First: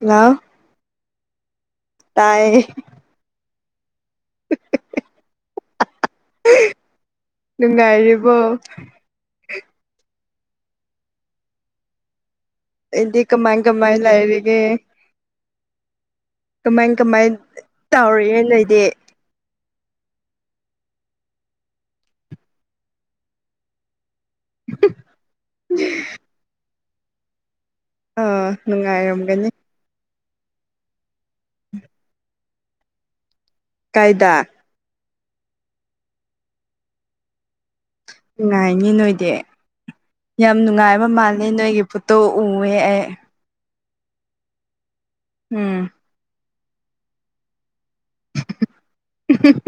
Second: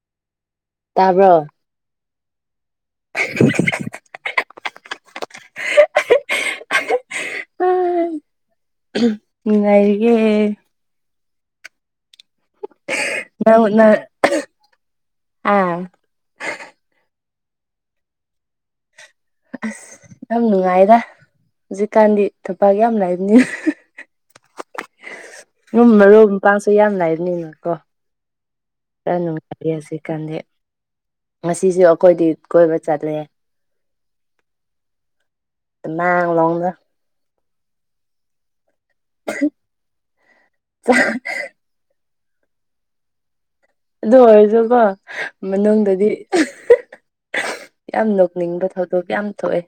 ꯂꯥꯎ ꯇꯥꯕ꯭ꯔꯣ ꯇꯥꯏꯌꯦ [inaudible] [unintelligible] ꯅꯨꯡꯉꯥꯏꯔꯤꯕꯣ ꯅꯨꯡ ꯉꯥꯏꯔꯤꯌꯦ ꯅꯪꯗꯤ ꯀꯃꯥꯏ ꯅꯪꯅ ꯀꯃꯥꯏ ꯂꯥꯏꯔꯤꯒꯦ ꯑꯥ ꯀꯃꯥꯏ ꯀꯃꯥꯏ ꯇꯧꯔꯤꯑꯦ ꯅꯣꯏꯗꯤ ꯑꯁ ꯌꯥꯝ ꯅꯨꯡꯉꯥꯏꯗ ꯍꯧꯖꯤꯛꯀꯥꯟꯗꯤ ꯊꯄꯛ ꯌꯥꯝ ꯂꯥꯏꯕꯅꯤꯅ ꯑꯗꯨꯝ ꯃꯔꯨ ꯄꯥꯡꯁꯨ ꯌꯥꯝ ꯂꯩꯥꯏꯔꯤꯕꯅꯤꯅ ꯀꯣ ꯑꯥ ꯅꯨꯡꯉꯥꯏꯔꯝꯒꯅꯤ ꯀꯗꯤ ꯉꯁꯤꯁꯨ ꯑꯈꯣꯏꯗꯤ ꯀꯣꯏꯕ ꯆꯠꯂꯦ ꯀꯥꯏꯗꯥ ꯇꯃꯦꯡ ꯂꯣꯡꯗ ꯅꯨꯡꯉꯥꯏꯅꯤ ꯅꯣꯏꯗꯤ ꯌꯥꯝ ꯅꯨꯡꯉꯥꯏꯕ ꯃꯥꯜꯂꯦ ꯅꯣꯏꯒꯤ ꯐꯣꯇꯣ ꯎꯦꯌꯦ ꯑꯩ ꯑꯗꯨ ꯑꯣꯏꯔꯁꯨꯀꯣ ꯎꯝ ꯃꯅꯨꯡꯗꯗꯤ ꯌꯥꯝ ꯅꯣꯛꯅꯤꯡꯕ ꯊꯧꯗꯣꯛ ꯌꯥꯝ ꯊꯣꯛꯑꯦ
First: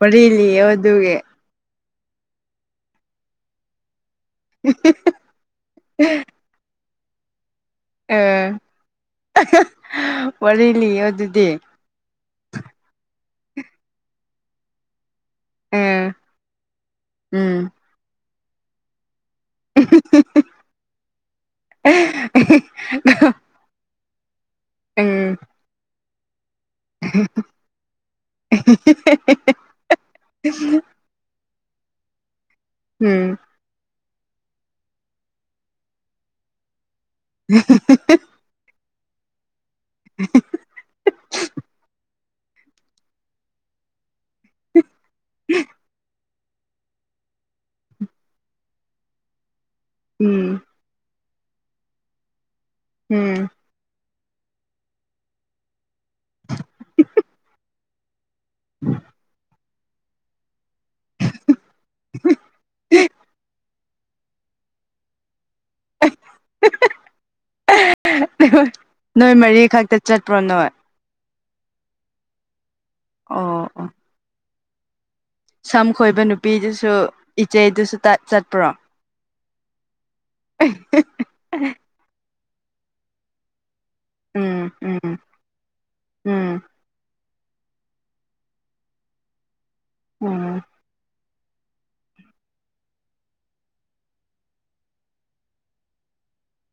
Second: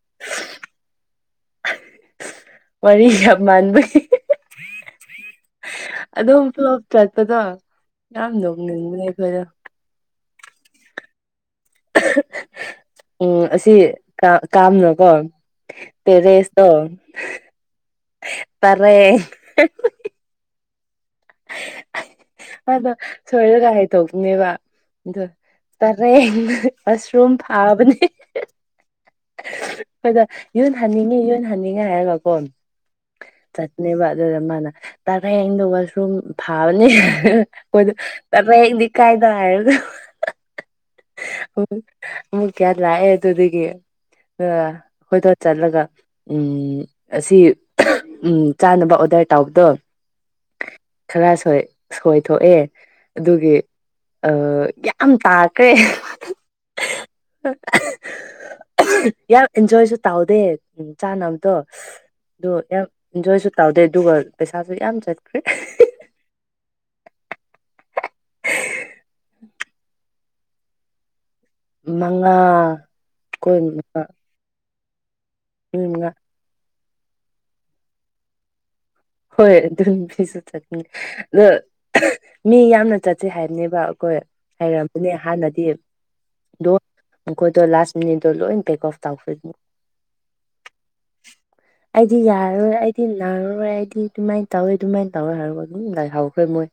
ꯋꯥꯔꯤꯂꯤꯌꯨ ꯑꯗꯨꯒꯤ ꯋꯥꯔꯤ ꯌꯥꯝ ꯃꯥꯟꯕꯩ ꯑꯗꯨꯝ ꯄ꯭ꯂꯣꯞ ꯆꯠꯄꯗ ꯑꯥ ꯋꯥꯔꯤꯂꯤꯌꯣ ꯑꯗꯨꯗꯤ ꯎꯝ ꯑꯁꯤ ꯀꯥꯝꯅꯣꯀꯣ ꯑꯥ ꯇꯦꯔꯦꯁꯇꯣ ꯎꯝ ꯇꯔꯦ [inaudible] ꯑꯗ ꯁꯣꯏꯔꯒ ꯍꯥꯏ ꯇꯧꯕꯅꯦꯕ ꯑꯗꯨ ꯎꯝ ꯇꯔꯦꯡ ꯃꯁꯔꯨꯝ ꯊꯥꯕꯅꯦ ꯑꯈꯣꯏꯗ ꯌꯨꯟ ꯍꯟꯅꯤꯡꯉꯤ ꯌꯨꯟ ꯍꯅꯤꯡꯉꯥꯏ ꯍꯥꯏꯔꯒꯀꯣ ꯎꯝ ꯆꯠꯄꯅꯦꯕ ꯑꯗꯨꯗ ꯃꯥꯅ ꯇꯥꯔꯦꯡꯗꯣ ꯔꯨꯝ ꯊꯥꯕꯅꯤ ꯑꯈꯣꯏꯗ ꯇꯔꯦꯡꯗꯤ ꯀꯥꯏꯗ ꯍꯥꯏꯔꯒ ꯍꯍꯍ ꯑꯃꯨꯛ ꯀꯌꯥ ꯒ꯭ꯌꯥꯟ ꯂꯥꯛꯑꯦ ꯑꯗꯨꯗꯒꯤ ꯑꯈꯣꯏꯗꯣ ꯆꯠꯂꯒ ꯎꯝ ꯑꯁꯤ ꯎꯝ ꯆꯥꯅꯕ ꯑꯣꯗ꯭ꯔ ꯇꯧꯕꯗꯣ ꯎꯝ ꯈꯔ ꯁꯣꯏꯊꯣꯛꯑꯦ ꯎꯝ ꯑꯗꯨꯒꯤ ꯑꯥ ꯌꯥꯝ ꯇꯥꯈ꯭ꯔꯦ ꯌꯥꯝ ꯑꯤꯟꯖꯣꯏꯁꯨ ꯇꯧꯗꯦ ꯎꯝ ꯆꯥꯅꯕꯗꯣ ꯑꯗꯨ ꯌꯥꯝ ꯏꯟꯖꯣꯏꯁꯨ ꯇꯥꯎꯗꯦ ꯑꯗꯨꯒ ꯄꯩꯁꯥꯁꯨ ꯌꯥꯝ ꯆꯠꯈ꯭ꯔꯦ [unintelligible] ꯅꯣꯏ ꯃꯔꯤ ꯈꯛꯇ ꯆꯠꯄ꯭ꯔꯣ ꯅꯣꯏ ꯃꯉꯥ ꯀꯣꯏ ꯑꯣ ꯑꯣ ꯃꯉꯥ ꯃꯤ ꯁꯝ ꯃꯉꯥ ꯈꯣꯏꯕ ꯅꯨꯄꯤꯗꯨꯁꯨ ꯏꯆꯦꯗꯨꯁꯨ ꯆꯠꯄ꯭ꯔꯣ ꯍꯣꯏ ꯑꯗꯨꯝ ꯃꯤꯁꯨ ꯆꯠꯉ ꯑꯗꯣ ꯃꯤ ꯌꯥꯝꯅ ꯆꯠꯁꯦ ꯍꯥꯏꯕꯅꯦꯕ ꯑꯈꯣꯏ ꯎꯝ ꯎꯝ ꯍꯩꯔꯝꯕꯅꯦ ꯍꯥꯟꯅꯗꯤ ꯎꯝ ꯗꯣ ꯑꯈꯣꯏꯗꯣ ꯂꯥꯁ ꯃꯤꯅꯤꯠꯗꯣ ꯂꯣꯏꯅ ꯄꯦꯛ ꯑꯣꯐ ꯇꯧꯈꯣꯏꯅꯤ ꯎꯝ ꯑꯩꯗꯤ ꯌꯥꯔꯣꯏ ꯑꯩꯗꯤ ꯅꯪꯔꯔꯣꯏ ꯗꯤ ꯀꯃꯥꯏ ꯇꯥꯎꯋꯦ ꯑꯗꯨꯃꯥꯏꯅ ꯇꯥꯎꯋꯦ ꯍꯥꯏ ꯑꯗꯨ ꯂ ꯍꯥꯎꯈꯦ ꯃꯣꯏ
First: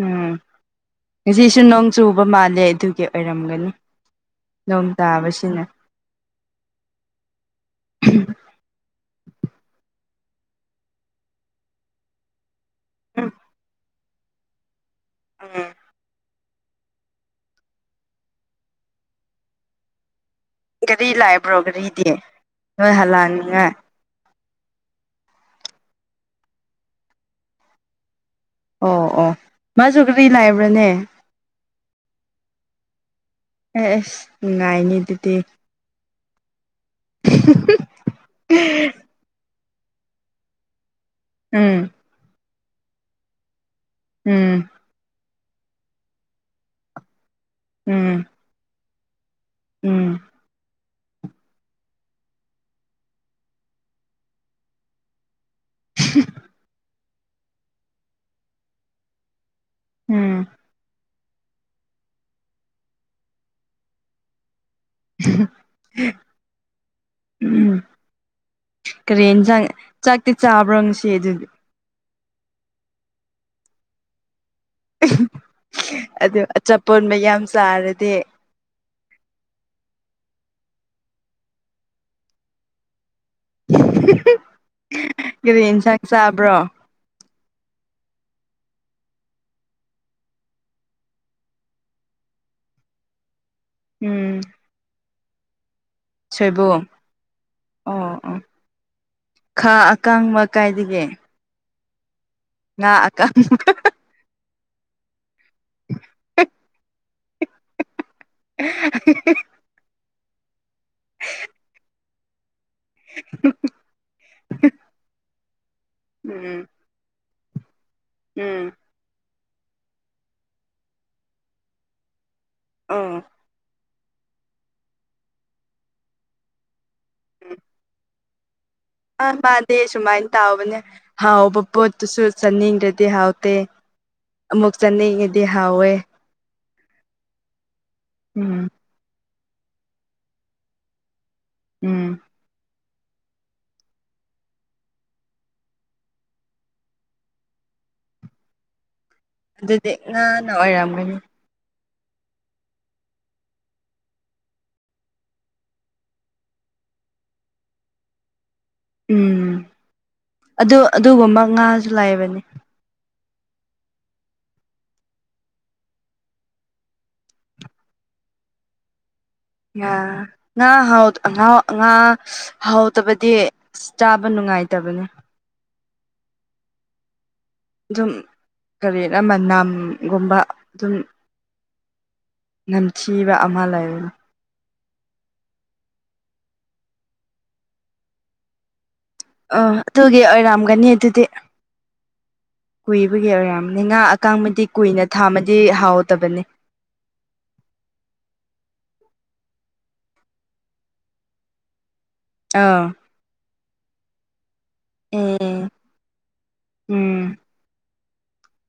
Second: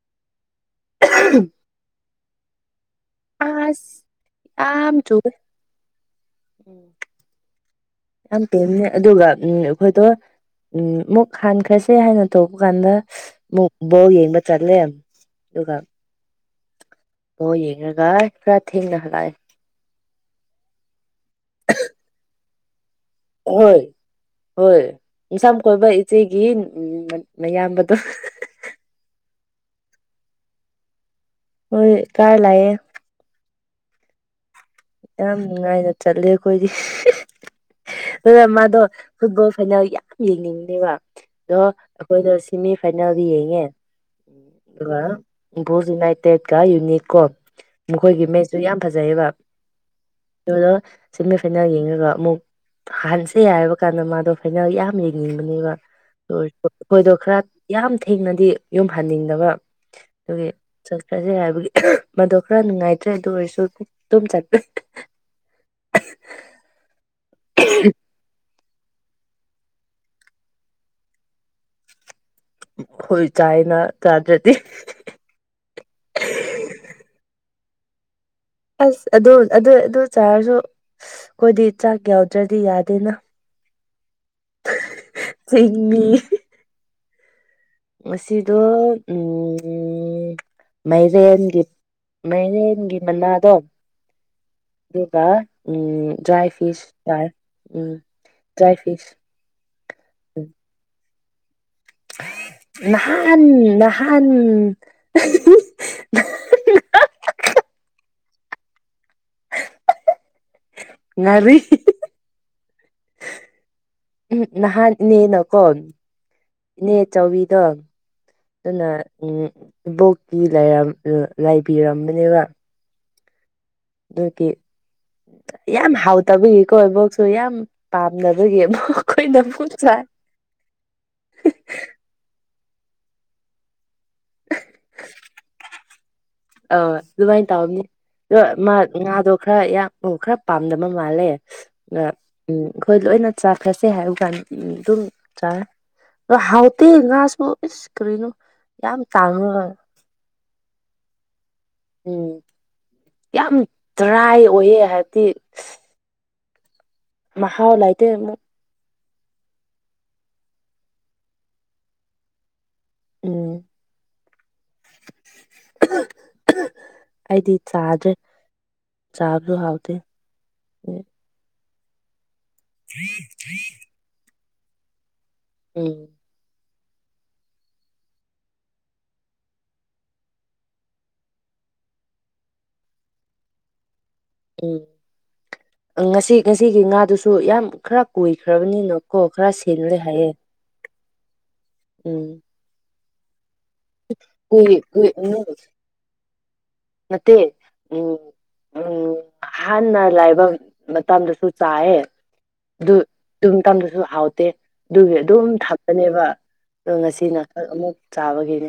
ꯎꯝ ꯉꯁꯤꯁꯨ ꯅꯣꯡ ꯆꯨꯕ ꯃꯥꯜꯂꯦ ꯑꯗꯨꯒꯤ ꯑꯣꯏꯔꯝꯒꯅꯤ ꯑꯁ ꯅꯣꯡ ꯌꯥꯝ ꯆꯨꯋꯦ ꯇꯥꯕꯁꯤꯅ ꯎꯝ ꯌꯥꯝ ꯇꯦꯝꯅꯦ ꯑꯗꯨꯒ ꯎꯝ ꯑꯩꯈꯣꯏꯗꯣ ꯎꯝ ꯃꯨꯛ ꯍꯥꯟꯈ꯭ꯔꯁꯦ ꯍꯥꯏꯅ ꯇꯧ ꯕꯨ ꯀꯥꯟꯗꯨ ꯕꯣꯜ ꯌꯦꯡꯕ ꯆꯠꯂꯦ ꯎꯝ ꯑꯗꯨꯒ ꯕꯣꯜ ꯌꯦꯡꯔꯒ ꯈꯔꯥ ꯊꯦꯡꯅ ꯍꯂꯛꯑꯦ ꯒꯥꯔꯤ ꯂꯥꯏꯕ꯭ꯔꯣ ꯒꯥꯔꯤꯗꯤ ꯅꯣꯏ ꯍꯜꯂꯛꯅꯤꯡꯉꯥꯏ ꯍꯣꯏ ꯍꯣꯏ ꯅꯨꯡꯁꯥꯝ ꯀꯣꯏꯕ ꯏꯆꯦꯒꯤ ꯃꯌꯥꯝꯕꯗꯣ ꯑꯣ ꯑꯣ ꯃꯥꯁꯨꯨ ꯒ꯭ꯔꯤ ꯂꯥꯢꯕ꯭ꯔꯥꯅꯦ ꯍꯣꯏ ꯀꯥꯔ ꯂꯩꯑꯦ ꯑꯦ ꯅꯨꯡꯉꯥꯏꯅꯤ ꯑꯗꯨꯗꯤ ꯌꯥꯝ ꯅꯨꯡꯉꯥꯏꯅ ꯆꯠꯂꯦ ꯑꯩꯈꯣꯏꯗꯤ ꯑꯗꯨꯒ ꯃꯥꯗꯣ ꯐꯨꯠꯕꯣꯜ ꯐꯥꯏꯅꯦꯜ ꯌꯥꯝ ꯌꯦꯡꯅꯤꯡꯅꯦꯕ ꯑꯗꯣ ꯎꯝ ꯑꯩꯈꯣꯏꯅ ꯁꯤꯦꯃꯤ ꯐꯥꯏꯅꯦꯜꯗ ꯌꯦꯡꯉꯦ ꯎꯝ ꯑꯗꯨꯒ ꯏꯝꯄꯣꯁ ꯌꯨꯅꯥꯏꯇꯦꯠꯀ ꯌꯨꯅꯤꯠ ꯀꯣ ꯎꯝ ꯃꯈꯣꯏꯒꯤ ꯃꯦꯠꯆꯁꯨꯨ ꯌꯥꯝ ꯐꯖꯩꯑꯕ ꯎꯝ ꯑꯗꯨꯅ ꯁꯦꯃꯤ ꯐꯥꯏꯅꯦꯜ ꯌꯦꯡꯔꯒ ꯑꯃꯨꯛ ꯍꯟꯁꯦ ꯍꯥꯏꯕ ꯀꯥꯟꯗ ꯃꯥꯗꯣ ꯐꯥꯏꯅꯦꯜ ꯌꯥꯝ ꯌꯦꯡꯅꯤꯡ ꯑꯗꯨꯒ ꯑꯩꯈꯣꯏꯗꯣ ꯈꯔ ꯌꯥꯝ ꯊꯦꯡꯅꯗꯤ ꯌꯨꯝꯍꯟꯅꯤꯡꯗꯕ ꯎꯝ ꯑꯗꯨꯒꯤ ꯆꯠꯈ꯭ꯔꯁꯦ ꯍꯥꯏꯕꯒꯤ ꯃꯗꯣ ꯈꯔ ꯅꯨꯡꯉꯥꯏꯇ꯭ꯔꯦ ꯑꯗꯨ ꯑꯣꯏꯔꯁꯨ ꯑꯗꯨ ꯆꯄ ꯎꯝ ꯀꯔꯤ ꯌꯦꯟꯁꯥꯡ ꯆꯥꯛꯇꯤ ꯆꯥꯕ꯭ꯔꯣ ꯉꯁꯤ ꯑꯗꯨꯗꯤ ꯍꯣꯏ ꯆꯥꯏꯌꯦꯅ ꯆꯥꯗ꯭ꯔꯗꯤ ꯑꯗꯨ ꯑꯆꯥꯄꯣꯠ ꯃꯌꯥꯝ ꯆꯥꯔꯗꯤ ꯑꯁ ꯑꯗꯨ ꯑꯗꯨ ꯑꯗꯨ ꯆꯥꯔꯁꯨ ꯑꯩꯈꯣꯏꯗꯤ ꯆꯥꯛ ꯌꯥꯎꯗ꯭ꯔꯗꯤ ꯌꯥꯗꯦꯅ ꯀꯔꯤ ꯆꯤꯡꯃꯤ ꯑꯦꯟꯁꯥꯡ ꯆꯥꯕ꯭ꯔꯣ ꯉꯁꯤꯗꯣ ꯎ ꯃꯥꯏꯔꯦꯟꯒꯤ ꯃꯥꯏꯔꯦꯟꯒꯤ ꯃꯅꯥꯗꯣ ꯎꯝ ꯑꯗꯨꯒ ꯎꯝ ꯗ꯭ꯔꯥꯏ ꯁꯣꯏꯕꯨꯝ ꯐꯤꯁ ꯊꯥꯔ ꯎꯝ ꯑꯣ ꯑꯣ ꯗ꯭ꯔꯥꯏ ꯐꯤꯁ ꯈꯥ ꯑꯀꯥꯡꯕ ꯀꯥꯏꯗꯒꯦ ꯅꯍꯥꯟ ꯅꯍꯥꯟ ꯑꯍ ꯍ ꯑꯍ ꯍ ꯍ ꯍ ꯍ ꯍ ꯍ ꯉꯥꯢꯔꯨꯢ ꯎꯝ ꯅꯍꯥꯟ ꯅꯦ ꯅ ꯀꯣ ꯎꯝ ꯏꯅꯦ ꯆꯧꯕꯤꯗꯣ ꯎꯝ ꯑꯗꯨꯅ ꯎꯝ ꯏꯕꯣꯛꯇꯤ ꯂꯩꯔꯝ ꯂꯩꯕꯤꯔꯝꯕꯅꯦꯕ ꯑꯝ ꯑꯗꯨꯒꯤ ꯌꯥꯝ ꯍꯥꯎꯇꯕꯤꯒꯤꯀꯣ ꯏꯕꯣꯛꯁꯨ ꯌꯥꯝ ꯄꯥꯝ ꯅꯕꯒꯤ ꯑ ꯃꯥꯗꯤ ꯁꯨꯃꯥꯏꯅ ꯇꯥꯎꯕꯅꯦ ꯍꯥꯎꯕ ꯄꯣꯠꯇꯨꯁꯨ ꯆꯥꯅꯤꯡꯗ꯭ꯔꯗꯤ ꯍꯥꯎꯇꯦ ꯑꯃꯨꯛ ꯆꯠꯅꯤꯡꯉꯗꯤ ꯍꯥꯎꯋꯦ ꯑ ꯑꯗꯨꯃꯥꯏꯅ ꯇꯧꯕꯅꯤ ꯑꯗꯣ ꯎꯝ ꯃꯥ ꯉꯥꯗꯣ ꯈꯔ ꯌꯥꯝ ꯈꯔ ꯄꯥꯝꯗꯕ ꯃꯥꯜꯂꯦ ꯑ ꯎꯝ ꯑꯩꯈꯣꯏ ꯂꯣꯏꯅ ꯆꯥꯈ꯭ꯔꯁꯦ ꯍꯥꯏꯕ ꯀꯥꯟꯗ ꯑꯗꯨꯝ ꯆꯥꯔ ꯑꯣ ꯍꯥꯎꯇꯦ ꯉꯥꯁꯨ ꯏꯁ ꯀꯔꯤꯅꯣ ꯌꯥꯝ ꯇꯥꯡꯉꯒ ꯑꯗꯨꯗꯤ ꯉꯥ ꯅꯥ ꯑꯣꯏꯔꯝꯒꯅꯤ ꯎꯝ ꯌꯥꯝ ꯗ꯭ꯔꯥꯏ ꯑꯣꯏꯌꯦ ꯍꯥꯏꯕꯗꯤ ꯃꯍꯥꯎ ꯂꯩꯇꯦ ꯑꯃꯨꯛ ꯎꯝ ꯑꯗꯨ ꯑꯗꯨꯒꯨꯝꯕ ꯉꯥꯁꯨ ꯂꯥꯏꯕꯅꯤ ꯎꯝ ꯑꯩꯗꯤ ꯆꯥꯗ꯭ꯔꯦ ꯆꯥꯕꯁꯨ ꯍꯥꯎꯇꯦ ꯉꯥ ꯉꯥ ꯍꯥꯎꯗ ꯑꯥꯉꯧ ꯑꯥꯉꯥ ꯍꯥꯎꯗꯕꯗꯤ ꯑꯁ ꯆꯥꯕ ꯅꯨꯡꯉꯥꯏꯇꯕꯅꯦ ꯎꯝ ꯑꯗꯨꯝ ꯀꯔꯤꯔ ꯃꯅꯝꯒꯨꯝꯕ ꯑꯗꯨꯝ ꯅꯝꯊꯤꯕ ꯑꯃ ꯂꯩꯕꯅꯤ ꯎꯝ ꯉꯁꯤ ꯉꯁꯤꯒꯤ ꯉꯥꯗꯨꯁꯨ ꯌꯥꯝ ꯈꯔ ꯀꯣꯏꯈ꯭ꯔꯕꯅꯤꯅ ꯑꯣ ꯑꯗꯨꯒꯤ ꯑꯣꯏꯔꯝꯒꯅꯤ ꯑꯗꯨꯗꯤ ꯎꯝ ꯀꯨꯏꯕꯒꯤ ꯑꯣꯏꯔꯝ ꯅꯍꯥ ꯑꯀꯥꯡꯕꯗꯤ ꯀꯨꯏ ꯀꯨꯏꯅ ꯀꯨꯏ ꯎꯝ ꯊꯥꯝꯃꯗꯤ ꯍꯥꯎꯗꯕꯅꯤ ꯅꯠꯇꯦ ꯎꯝ ꯎꯝ ꯍꯥꯟꯅ ꯂꯥꯏꯕ ꯃꯇꯝꯗꯁꯨ ꯆꯥꯏꯑꯦ ꯑꯥ ꯑꯗꯨ ꯑꯗꯨ ꯇꯝꯗꯁꯨ ꯍꯥꯎꯇꯦ ꯑꯗꯨꯒꯤ ꯑꯗꯨꯝ ꯑꯦ ꯊꯞꯀꯅꯦꯕ ꯑꯗꯨ ꯉꯁꯤ ꯎꯝ ꯃꯀꯜ ꯑꯃꯨꯛ ꯆꯥꯕꯒꯤꯅꯦ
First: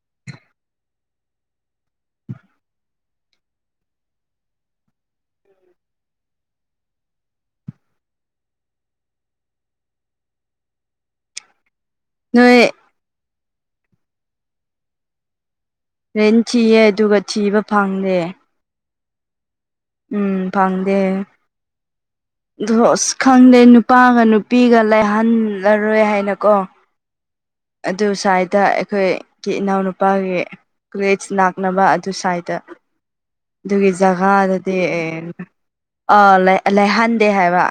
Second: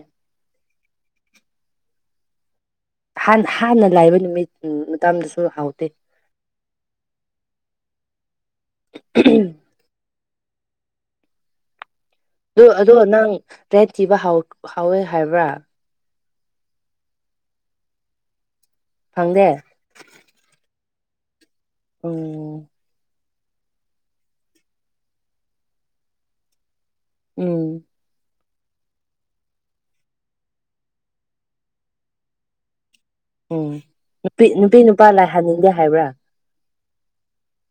ꯍꯥꯟ ꯍꯥꯟꯅ ꯂꯩꯕ ꯅꯨꯃꯤꯠ ꯃꯇꯝꯗꯁꯨ ꯍꯥꯎꯇꯦ [unintelligible] ꯅꯣꯏ ꯗꯣ ꯑꯗꯣ ꯅꯪ ꯔꯦꯟ ꯊꯤꯕ ꯍꯧ ꯍꯥꯎꯋꯦ ꯍꯥꯏꯕ꯭ꯔꯥ ꯔꯦꯟ ꯊꯤꯌꯦ ꯑꯗꯨꯒ ꯊꯤꯕ ꯐꯪꯗꯦ ꯐꯪꯗꯦ ꯎꯝ ꯐꯪꯗꯦ ꯑꯣ ꯑꯗꯣ ꯑꯁ ꯈꯪꯗꯦ ꯅꯨꯄꯥꯒ ꯅꯨꯄꯤꯒ ꯂꯩꯍꯜꯂꯔꯣꯏ ꯍꯥꯏꯅꯀꯣ ꯎꯝ ꯑꯗꯨꯁꯥꯏ ꯗ ꯑꯈꯣꯏꯒꯤ ꯏꯅꯥꯎꯅꯨꯄꯥꯒꯤ ꯀ꯭ꯔꯦꯁ ꯂꯥꯛꯅꯕ ꯑꯗꯨ ꯁ꯭ꯋꯥꯏꯗ ꯎꯝ ꯑꯗꯨꯒꯤ ꯖꯒꯥꯗꯗꯤ ꯅꯨꯄꯤ ꯅꯨꯄꯥ ꯂꯥꯏ ꯍꯟꯅꯤꯡꯗꯦ ꯍꯥꯏꯕ꯭ꯔꯥ ꯑꯥ ꯂꯩꯍꯟꯗꯦ ꯍꯥꯏꯕ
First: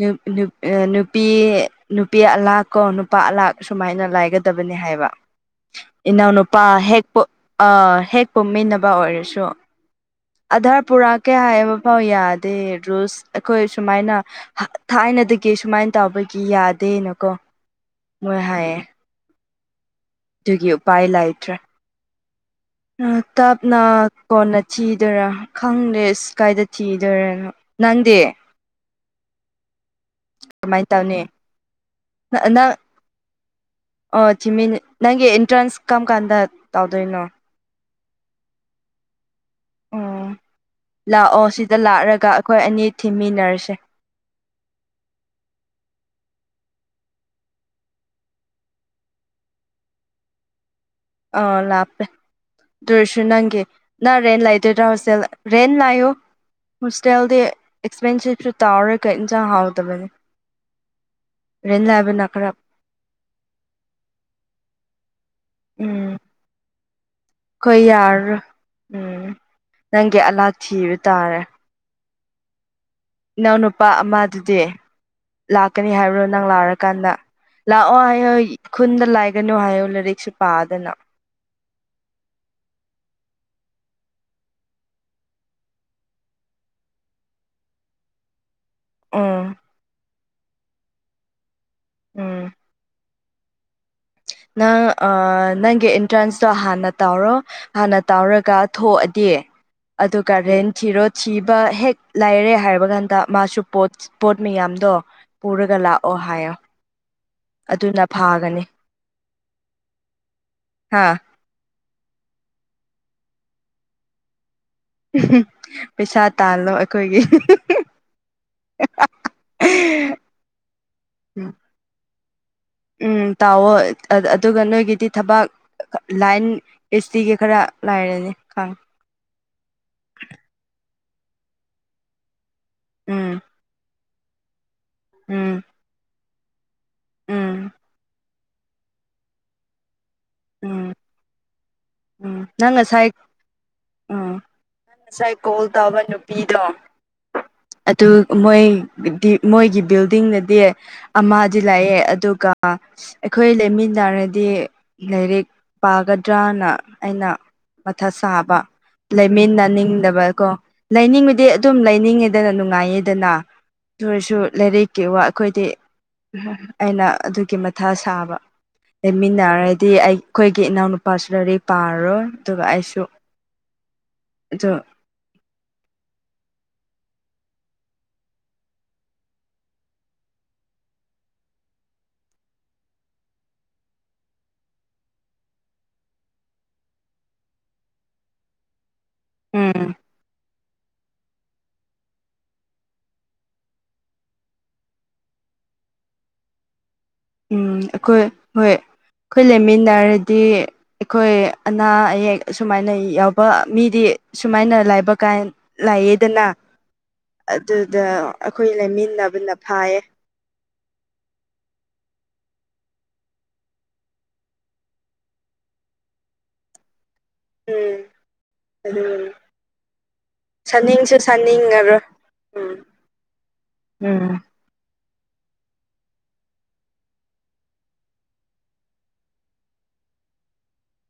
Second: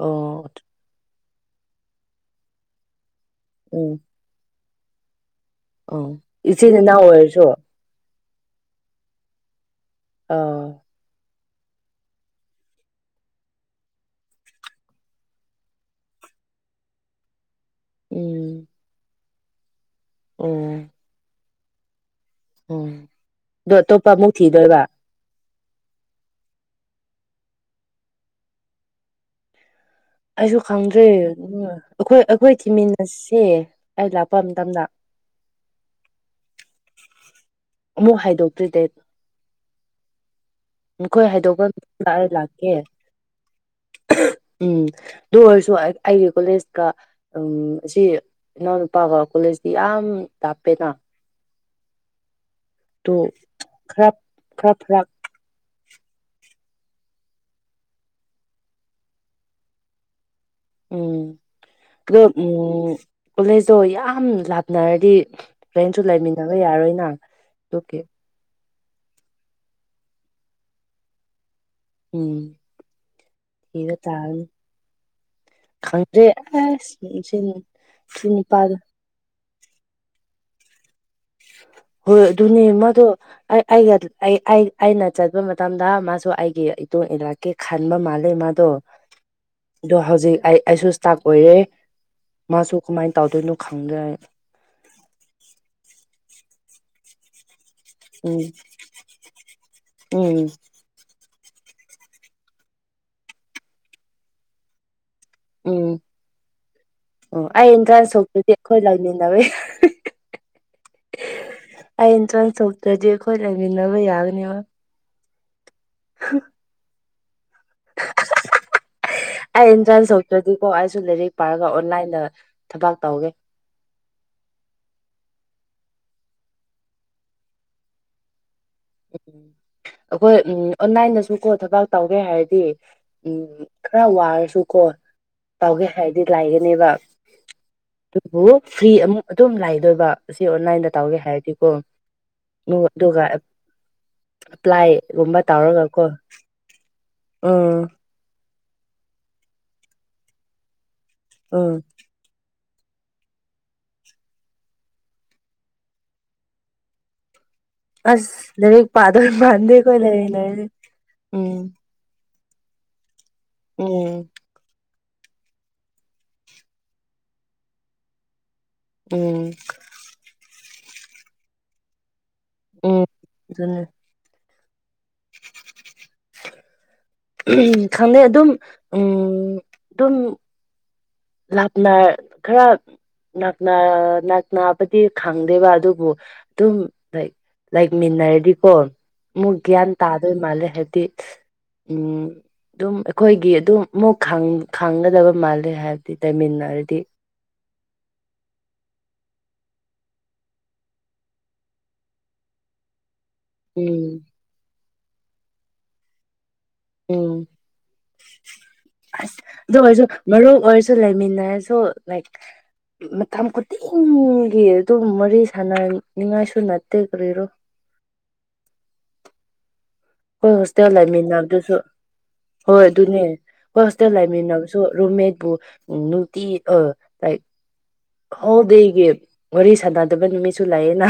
ꯅꯨꯞ ꯅꯨꯞ ꯑ ꯅꯨꯞ ꯅꯨꯄꯤ ꯅꯨꯄꯤ ꯑꯂꯥꯛ ꯀꯣ ꯅꯨꯄꯥ ꯑꯂꯥꯛ ꯎꯝ ꯁꯨꯃꯥꯏꯅ ꯂꯥꯏꯒꯗꯕꯅꯤ ꯍꯥꯏꯕ ꯑꯣ ꯏꯅꯥꯎ ꯅꯨꯄꯥ ꯏꯆꯤꯟ ꯏꯅꯥꯎ ꯍꯦꯣꯛ ꯑꯣꯏꯔꯁꯨ ꯑꯥ ꯍꯦꯛ ꯄꯨꯝꯃꯤꯟꯅꯕ ꯑꯣꯏꯔꯁꯨ ꯑꯥ ꯑꯙꯔ ꯄꯨꯔꯥ ꯀꯦ ꯍꯥꯏꯕ ꯐꯥꯎ ꯌꯥꯗꯦ ꯔꯨꯁ ꯑꯈꯣꯏ ꯁꯨꯃꯥꯏꯅ ꯊꯥꯏꯅꯗꯒꯤ ꯁꯨꯃꯥꯏꯅ ꯇꯧꯕꯒꯤ ꯒꯤ ꯌꯥꯗꯦꯅꯀꯣ ꯃꯣꯏ ꯎꯝ ꯍꯥꯏꯌꯦ ꯑꯗꯨꯒꯤ ꯎꯝ ꯎꯄꯥꯏ ꯂꯩꯇ꯭ꯔꯦ ꯎꯝ ꯑꯗꯣ ꯇꯞꯅ ꯑꯇꯣꯞꯄ ꯑꯃꯨꯛ ꯀꯣꯟꯅ ꯊꯤꯗꯣꯏꯕ ꯆꯤꯗꯣꯏꯔꯥ ꯈꯪꯗꯦ ꯑꯁ ꯀꯥꯏꯗ ꯊꯤꯗꯣꯏꯔꯣꯅꯣ ꯅꯪꯗꯤ ꯑꯩꯁꯨ ꯀꯃꯥꯏꯅ ꯈꯪꯗ꯭ꯔꯦ ꯇꯧꯅꯤ ꯑꯈꯣꯏ ꯑꯈꯣꯏ ꯅꯪ ꯊꯤꯃꯤꯟꯅꯁꯦ ꯑꯩ ꯑꯣ ꯂꯥꯛꯄ ꯊꯤꯃꯤ ꯃꯇꯝꯗ ꯅꯪꯒꯤ ꯑꯤꯟꯇ꯭ꯔꯥꯟꯁ ꯀꯔꯝ ꯀꯥꯟꯗ ꯇꯧꯗꯣꯏꯅꯣ ꯑꯃꯨꯛ ꯍꯥꯏꯗꯣꯛꯇ꯭ꯔꯤ ꯗꯦꯠ ꯑꯣ ꯑꯈꯣꯏ ꯂꯥꯛꯑꯣ ꯍꯥꯏꯗꯣꯛꯄ ꯁꯤꯗ ꯂꯑ ꯂꯥꯛꯔꯒ ꯑꯩꯈꯣꯏ ꯂꯥꯛꯀꯦ ꯑꯅꯤ ꯊꯤꯃꯤꯟꯅꯔꯁꯦ ꯎꯝ ꯑꯗꯨ ꯑꯣꯏꯔꯁꯨ ꯑꯩꯒꯤ ꯀꯣꯂꯦꯖꯀ ꯎꯝ ꯑꯁꯤ ꯏꯅꯥꯎꯅꯨꯄꯥꯒ ꯀꯣꯂꯦꯖꯇꯤ ꯌꯥꯝ ꯎꯝ ꯂꯥꯞꯄꯦꯗ ꯑꯥ ꯂꯥꯛꯞꯄꯦ ꯗꯨ ꯑꯗꯨ ꯑꯣꯔꯁꯨ ꯅꯪꯒꯤ ꯈꯔ ꯅꯪ ꯔꯦꯟ ꯈꯔ ꯂꯩꯗꯣꯏꯗ꯭ꯔꯥ ꯐꯔꯛ ꯍꯣꯁꯦꯜ ꯔꯦꯟ ꯂꯩꯌꯣ ꯍꯣꯁꯇꯦꯜꯗꯤ ꯑꯦꯛꯁꯄꯦꯟꯁꯤꯞꯁꯨ ꯇꯥꯎꯔ ꯀ ꯏꯟꯁꯥꯡ ꯍꯥꯎꯗꯕꯅꯤ ꯎꯝ ꯔꯦꯟ ꯑꯗꯣ ꯂꯥꯏꯕꯅ ꯈꯔ ꯀꯣꯂꯦꯖꯇꯣ ꯌꯥꯝ ꯂꯥꯞꯅꯔꯗꯤ ꯐ꯭ꯔꯦꯟꯁꯨ ꯎꯝ ꯂꯩꯃꯤꯟꯅꯕ ꯌꯥꯔꯣꯏꯅ ꯑꯩꯈꯣꯏ ꯑꯗꯨꯒꯤ ꯌꯥꯔꯔꯣꯏ ꯎꯝ ꯅꯪꯒꯤ ꯑꯂꯥ ꯊꯤꯕ ꯇꯥꯔꯦ ꯎꯝ ꯏꯅꯥꯎꯅꯨꯄꯥ ꯊꯤꯕ ꯇꯥꯔꯅꯤ ꯑꯃꯗꯨꯗꯤ ꯂꯥꯛꯀꯅꯤ ꯍꯥꯏꯕ꯭ꯔꯣ ꯈꯪꯗ꯭ꯔꯦ ꯅꯪ ꯑꯁ ꯂꯥꯛꯔꯀꯥꯟꯗ ꯁꯤ ꯂꯥꯛꯑꯣ ꯁꯤ ꯍ ꯅꯨꯄꯥꯗꯣ ꯈꯨꯟꯗ ꯂꯥꯏ ꯅꯣ ꯍꯥꯏꯌꯣ ꯂꯥꯏꯔꯤꯁꯨ ꯄꯥꯗꯅ [inaudible] ꯍꯣꯏ ꯑꯗꯨꯅꯦ ꯃꯗꯣ ꯑꯩꯒ ꯑꯩꯅ ꯆꯠꯄ ꯃꯇꯝꯗ ꯃꯥꯁꯨ ꯑꯩꯒꯤ ꯏꯂꯛꯀꯦ ꯈꯥꯟꯕꯕ ꯃꯥꯂꯦ ꯃꯥꯗꯣ ꯎꯝ ꯑꯣ ꯍꯧꯖꯤꯛ ꯑꯩ ꯑꯩꯁꯨ ꯏꯁꯇꯥꯥꯛ ꯑꯣꯏꯔꯦ ꯎꯝ ꯃꯥꯁꯨ ꯀꯃꯥꯏꯅ ꯇ ꯇꯧꯗꯣꯏꯅꯣ ꯈꯪꯗꯦ ꯑꯩ ꯅꯪ ꯅꯪꯒꯤ ꯑꯦꯟꯇ꯭ꯔꯥꯟꯁꯇꯣ ꯍꯥꯟꯅ ꯇꯧꯔꯣ ꯍꯥꯟꯅ ꯎꯝ ꯇꯥꯎꯔꯒ ꯊꯣꯛꯑꯗꯤ ꯑꯗꯨꯒ ꯎꯝ ꯔꯦꯟ ꯊꯤꯔꯣ ꯊꯤꯕ ꯍꯦꯛ ꯂꯥꯏꯔꯦ ꯍꯥꯏꯔ ꯀꯥꯟꯗ ꯃꯥꯁꯨ ꯄꯣꯠ ꯄꯣꯠ ꯃꯌꯥꯝꯗꯣ ꯄꯨꯔꯒ ꯎꯝ ꯂꯥꯛꯑꯣ ꯍꯥꯏꯌꯣ ꯑꯗꯨꯅ ꯐꯥꯒꯅꯤ ꯂꯩꯃꯤꯟꯅꯕꯒꯤ ꯍꯥ ꯑꯧ ꯏꯟꯇ꯭ꯔꯥꯟꯁ ꯊꯣꯛꯇ꯭ꯔꯗꯤ ꯑꯈꯣꯏ ꯂꯩꯃꯤꯟꯅꯕ ꯌꯥꯒꯅꯤꯕ ꯄꯩꯁꯥ ꯇꯥꯜꯂꯣ ꯑꯈꯣꯏꯒꯤ [unintelligible] ꯑꯩ ꯑꯦꯟꯇ꯭ꯔꯥꯟꯁ ꯊꯣꯛꯗ꯭ꯔꯗꯤꯀꯣ ꯑꯩꯁꯨ ꯂꯥꯏꯔꯤꯛ ꯄꯥꯔꯒ ꯑꯣꯟꯂꯥꯏꯟꯗ ꯊꯕꯥꯛ ꯎꯝ ꯇꯧꯒꯦ ꯇꯥꯎꯋꯣ ꯑꯗꯨꯒ ꯅꯣꯏꯒꯤꯗꯤ ꯊꯕꯛ ꯂꯥꯏꯟ ꯑꯦꯁ ꯇꯤꯒꯤ ꯈꯔ ꯂꯥꯏꯔꯅꯤ ꯈꯪꯉꯦ ꯑꯈꯣꯏ ꯎꯝ ꯑꯣꯟꯂꯥꯏꯟꯗꯁꯨ ꯀꯣ ꯊꯕꯥꯛ ꯇꯧꯒꯦ ꯍꯥꯏꯔꯗꯤ ꯎꯝ ꯈꯔ ꯋꯥꯔꯁꯨꯀꯣ ꯎꯝ ꯇꯧꯒꯦ ꯍꯥꯏꯗꯤ ꯂꯥꯏꯒꯅꯦꯕ ꯎꯝ ꯑꯗꯨꯕꯨ ꯐ꯭ꯔꯤ ꯑꯃꯨꯛ ꯑꯗꯨꯝ ꯂꯥꯏꯗꯣꯏꯕ ꯑꯁꯤ ꯎꯝ ꯑꯣꯟꯂꯥꯏꯟꯗ ꯇꯧꯒꯦ ꯍꯥꯏꯔꯗꯤꯀꯣ ꯎꯝ ꯅꯪ ꯉꯁꯥꯏ ꯑꯗꯨꯒ ꯎꯝ ꯉꯁꯥꯏ ꯄ꯭ꯂꯥꯏꯒꯨꯝꯕ ꯀꯣꯜ ꯇꯧꯕ ꯇꯧꯔꯒꯀꯣ ꯅꯨꯄꯤꯗꯣ ꯑꯗꯨ ꯃꯣꯏ ꯃꯣꯏꯒꯤ ꯕꯤꯜꯗꯤꯡꯗꯗꯤ ꯑꯃꯗꯤ ꯎꯝ ꯂꯩꯑꯦ ꯑꯗꯨꯒ ꯑꯈꯣꯏ ꯂꯩꯃꯤꯟꯅꯔꯗꯤ ꯂꯥꯏꯔꯤꯛ ꯄꯥꯒꯗ꯭ꯔꯅ ꯑꯩꯅ ꯃꯊꯛ ꯑꯁ ꯁꯥꯕ ꯂꯥꯏꯔꯤꯛ ꯄꯥꯗꯣꯏ ꯃꯥꯟꯗꯦ ꯑꯩꯈꯣꯏ ꯂꯩꯔꯤ ꯂꯩꯃꯤꯟꯅꯅꯤꯡꯗꯕ ꯀꯣ ꯂꯩꯔꯤ ꯂꯩꯅꯤꯡꯕꯗꯤ ꯎꯝ ꯑꯗꯨꯝ ꯂꯩꯅꯤꯡꯉꯤ ꯗꯅ ꯅꯨꯡꯉꯥꯏꯌꯦꯗꯅ ꯗꯨ ꯎꯝ ꯑꯣꯏꯔꯁꯨ ꯂꯥꯏꯔꯤꯛ ꯀꯩꯋꯥ ꯑꯈꯣꯏꯗꯤ ꯑꯩꯅ ꯑꯗꯨꯒꯤ ꯃꯊꯥ ꯁꯥꯕ ꯎꯝ ꯂꯩꯃꯤꯟꯅꯔꯗꯤ ꯑꯩ ꯑꯈꯣꯏꯒꯤ ꯏꯅꯥꯎꯅꯨꯄꯥꯁꯨ ꯂꯥꯏꯔꯤꯛ ꯄꯥꯔꯔꯣꯏ ꯎꯝ ꯑꯗꯨꯅꯦ ꯑꯗꯣ [inaudible] ꯎ ꯈꯪꯗ ꯑꯗꯨ ꯑꯗꯨꯝ ꯎꯝ ꯑꯗꯨ ꯑꯗꯨꯝ ꯂꯥꯞꯂ ꯈꯔ ꯅꯛꯅ ꯅꯛꯅꯕꯗꯤ ꯈꯪꯗꯦꯕ ꯑꯗꯨꯕꯨ ꯗꯨꯝ ꯂꯩꯃꯤꯟꯅꯔꯗꯤꯀꯣ ꯑꯃꯨꯛ ꯎꯝ ꯒ꯭ꯌꯥꯟ ꯇꯥꯗꯣꯏ ꯃꯥꯜꯂꯦ ꯍꯥꯏꯕꯗꯤ ꯎꯝ ꯑꯗꯨꯝ ꯑꯈꯣꯏꯒꯤ ꯑꯗꯨꯝ ꯑꯃꯨꯛ ꯈꯥꯡꯒꯗꯕ ꯃꯥꯜꯂꯦ ꯍꯥꯏꯕ ꯂꯩꯃꯤꯟꯅꯔꯗꯤ ꯎꯝ ꯑꯈꯣꯏ ꯍꯣꯏ ꯑꯈꯣꯏ ꯂꯩꯃꯤꯟꯅꯔꯗꯤ ꯑꯈꯣꯏ ꯑꯅꯥ ꯑꯌꯦꯛ ꯑꯁꯨꯃꯥꯏꯅ ꯌꯥꯎ ꯃꯤꯗꯤ ꯎꯝ ꯁꯨꯃꯥꯏꯅ ꯂꯥꯏꯕ ꯀꯥꯏ ꯂꯥꯏꯌꯦꯗꯅ ꯎꯝ ꯑꯗꯨꯗ ꯑꯩꯈꯣꯏ ꯑꯁ ꯂꯩꯃꯤꯟꯅꯕꯅ ꯑꯗꯨ ꯐꯥꯏꯌꯦ ꯑꯣꯏꯁꯨ ꯃꯔꯨꯞ ꯑꯣꯏꯔꯁꯨ ꯁꯨ ꯂꯩꯃꯤꯟꯅꯔꯦꯁꯨ ꯂꯥꯏꯛ ꯃꯇꯝ ꯈꯨꯗꯤꯡꯒꯤ ꯑꯗꯨꯝ ꯋꯥꯔꯤ ꯁꯥꯟꯅꯅꯤꯡꯉꯥꯏꯁꯨ ꯅꯠꯇꯦ ꯀꯔꯤꯔꯣ ꯎꯝ ꯑꯗꯨꯅꯤ ꯑꯈꯣꯏ ꯍꯣꯁꯇꯦꯜ ꯂꯩꯃꯤꯟꯅꯕꯗꯨꯁꯨ ꯁꯥꯅꯤꯡꯉꯔꯣꯏ ꯎꯝ ꯍꯣꯏ ꯑꯗꯨꯅꯦ ꯑꯈꯣꯏ ꯍꯣꯁꯇꯦꯜ ꯎꯝ ꯂꯩꯃꯤꯟꯅꯕꯁꯨ ꯔꯨꯝꯃꯦꯠꯄ ꯅꯨꯡꯇꯤ ꯑꯥ ꯑꯣꯜꯗꯦꯒꯤ ꯋꯥꯔꯤ ꯁꯥꯟꯅꯗꯕ ꯅꯨꯃꯤꯠꯁꯨ ꯂꯩꯑꯦꯅ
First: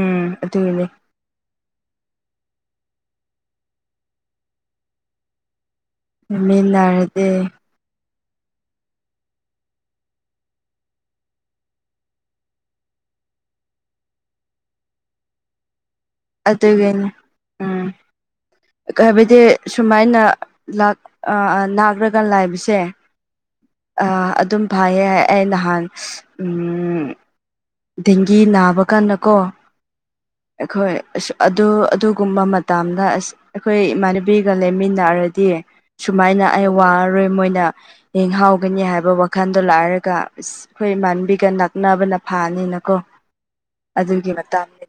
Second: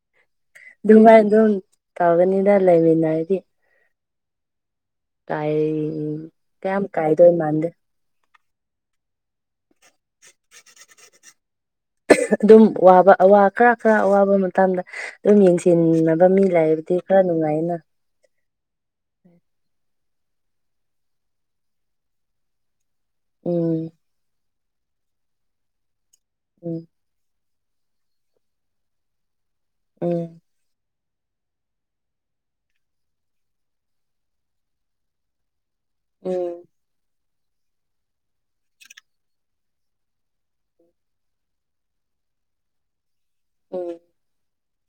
ꯎꯝ ꯑꯗꯨꯒꯤꯅꯤ ꯗꯨꯃꯥꯏ ꯗꯨꯝ ꯇꯧꯒꯅꯤꯅ ꯂꯩꯃꯤꯟꯅꯔꯗꯤ ꯇꯥꯏꯌꯦ ꯀꯩꯝ ꯀꯥꯏꯗ ꯂꯩꯃꯤꯟꯅꯔꯗꯤ ꯃꯥꯟꯗꯦ [inaudible] ꯑꯗꯨꯝ ꯋꯥꯕ ꯋꯥ ꯈꯔ ꯈꯔ ꯑꯋꯥꯕ ꯃꯇꯝꯗ ꯑꯗꯨꯝ ꯌꯦꯡꯁꯤꯂ ꯕ ꯃꯤ ꯂꯩꯔꯗꯤ ꯑꯗꯨꯒꯤꯅꯤ ꯈꯔ ꯅꯨꯡꯉꯥꯏꯅ ꯀꯩ ꯍꯥꯏꯕꯗꯤ ꯁꯨꯃꯥꯏꯅ ꯂꯥꯛ ꯑ ꯅꯥꯛꯔꯒ ꯂꯥꯏꯕꯁꯦ ꯎꯝ ꯑ ꯑꯗꯨꯝ ꯐꯩꯌꯦ ꯑꯩ ꯅꯍꯥꯟ ꯎꯝ ꯗꯦꯡꯒꯤ ꯅꯥꯕ ꯀꯥꯟꯗꯀꯣ ꯎꯝ ꯑꯩꯈꯣꯏ ꯑꯁ ꯑꯗꯨ ꯑꯗꯨꯒꯨꯝꯕ ꯃꯇꯝꯗ ꯑꯁ ꯑꯩꯈꯣꯏ ꯏꯃꯥꯟꯅꯕꯤꯒ ꯂꯩꯃꯤꯟꯅꯔꯗꯤ ꯁꯨꯃꯥꯏꯅ ꯎꯝ ꯑꯩ ꯋꯥꯔꯔꯣꯏ ꯃꯣꯏꯅ ꯌꯦꯡꯍꯥꯎꯒꯅꯤ ꯍꯥꯏꯕ ꯋꯥꯈꯜꯗꯣ ꯂꯥꯏꯔꯒ ꯑꯁ ꯑꯩꯈꯣꯏ ꯏꯃꯥꯟꯕꯤꯒ ꯅꯛꯅꯕꯅ ꯐꯥꯅꯤꯅꯀꯣ ꯎꯝ ꯑꯗꯨꯒꯤ ꯃꯇꯥꯡꯅꯤ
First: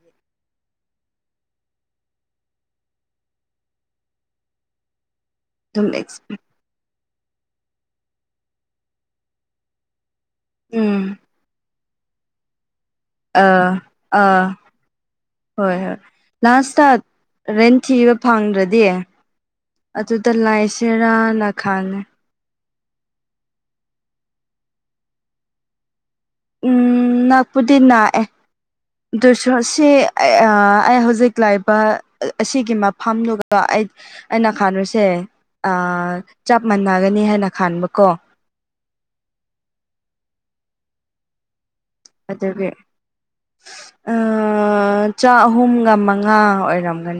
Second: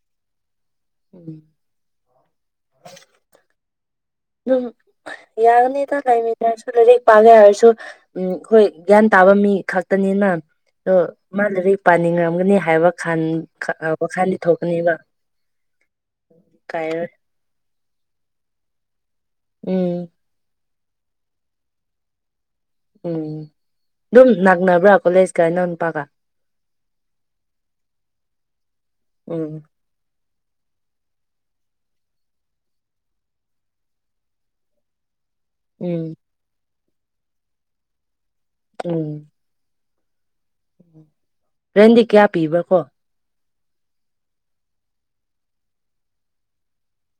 ꯑꯗꯨꯝ ꯑꯗꯨꯝ ꯌꯥꯒꯅꯤꯗ ꯂꯥꯏꯔꯤꯛ ꯇꯁꯨ ꯂꯥꯏꯔꯤꯛ ꯄꯥꯒꯦ ꯍꯥꯏꯔꯁꯨ ꯎꯝ ꯑꯩꯈꯣꯏ ꯒ꯭ꯌꯥꯟ ꯇꯥꯕ ꯃꯤ ꯈꯛꯇꯅꯤꯅ ꯑꯗꯣ ꯎꯝ ꯃꯥ ꯂꯥꯏꯔꯤꯛ ꯄꯥꯅꯤꯡꯔꯝꯒꯅꯤ ꯍꯥꯏꯕ ꯈꯟ ꯑ ꯋꯥꯈꯜꯗꯤ ꯑꯥ ꯊꯣꯛꯀꯅꯦꯕ ꯍꯣꯢ ꯍꯣꯢ ꯂꯥꯁꯇ ꯀꯥꯏꯔꯣꯏ ꯔꯦꯟꯠ ꯊꯤꯕ ꯐꯪꯗ꯭ꯔꯗꯤ ꯎꯝ ꯑꯗꯨꯗ ꯂꯥꯏꯁꯤꯔꯥꯅ ꯈꯟꯂꯦ ꯎꯝ ꯑꯗꯨꯝ ꯅꯛꯅꯕ꯭ꯔꯥ ꯀꯣꯂꯦꯖ ꯀ ꯑꯩꯅꯧ ꯅꯨ ꯄꯒ ꯎꯝ ꯅꯥꯛꯄꯨꯗꯤ ꯅꯥꯛꯑꯦ ꯑꯗꯨ ꯎꯝ ꯁꯣ ꯁꯤꯞ ꯑꯩ ꯑ ꯑꯩ ꯍꯧꯖꯤꯛ ꯂꯥꯛꯏꯕ ꯑꯁꯤꯒꯤ ꯃꯐꯝꯗꯨꯒ ꯑꯩ ꯑꯩꯅ ꯈꯟꯕꯁꯦ ꯑ ꯎꯝ ꯆꯞ ꯃꯥꯟꯅꯔꯅꯤ ꯍꯥꯏꯅ ꯈꯥꯟꯕꯀꯣ ꯎꯝ ꯔꯦꯟꯗꯤ ꯀꯌꯥ ꯄꯤꯕ ꯀꯣ ꯑꯥ ꯆ ꯑꯍꯨꯝꯒ ꯃꯉꯥ ꯑꯣꯏꯔꯝꯒꯅꯤ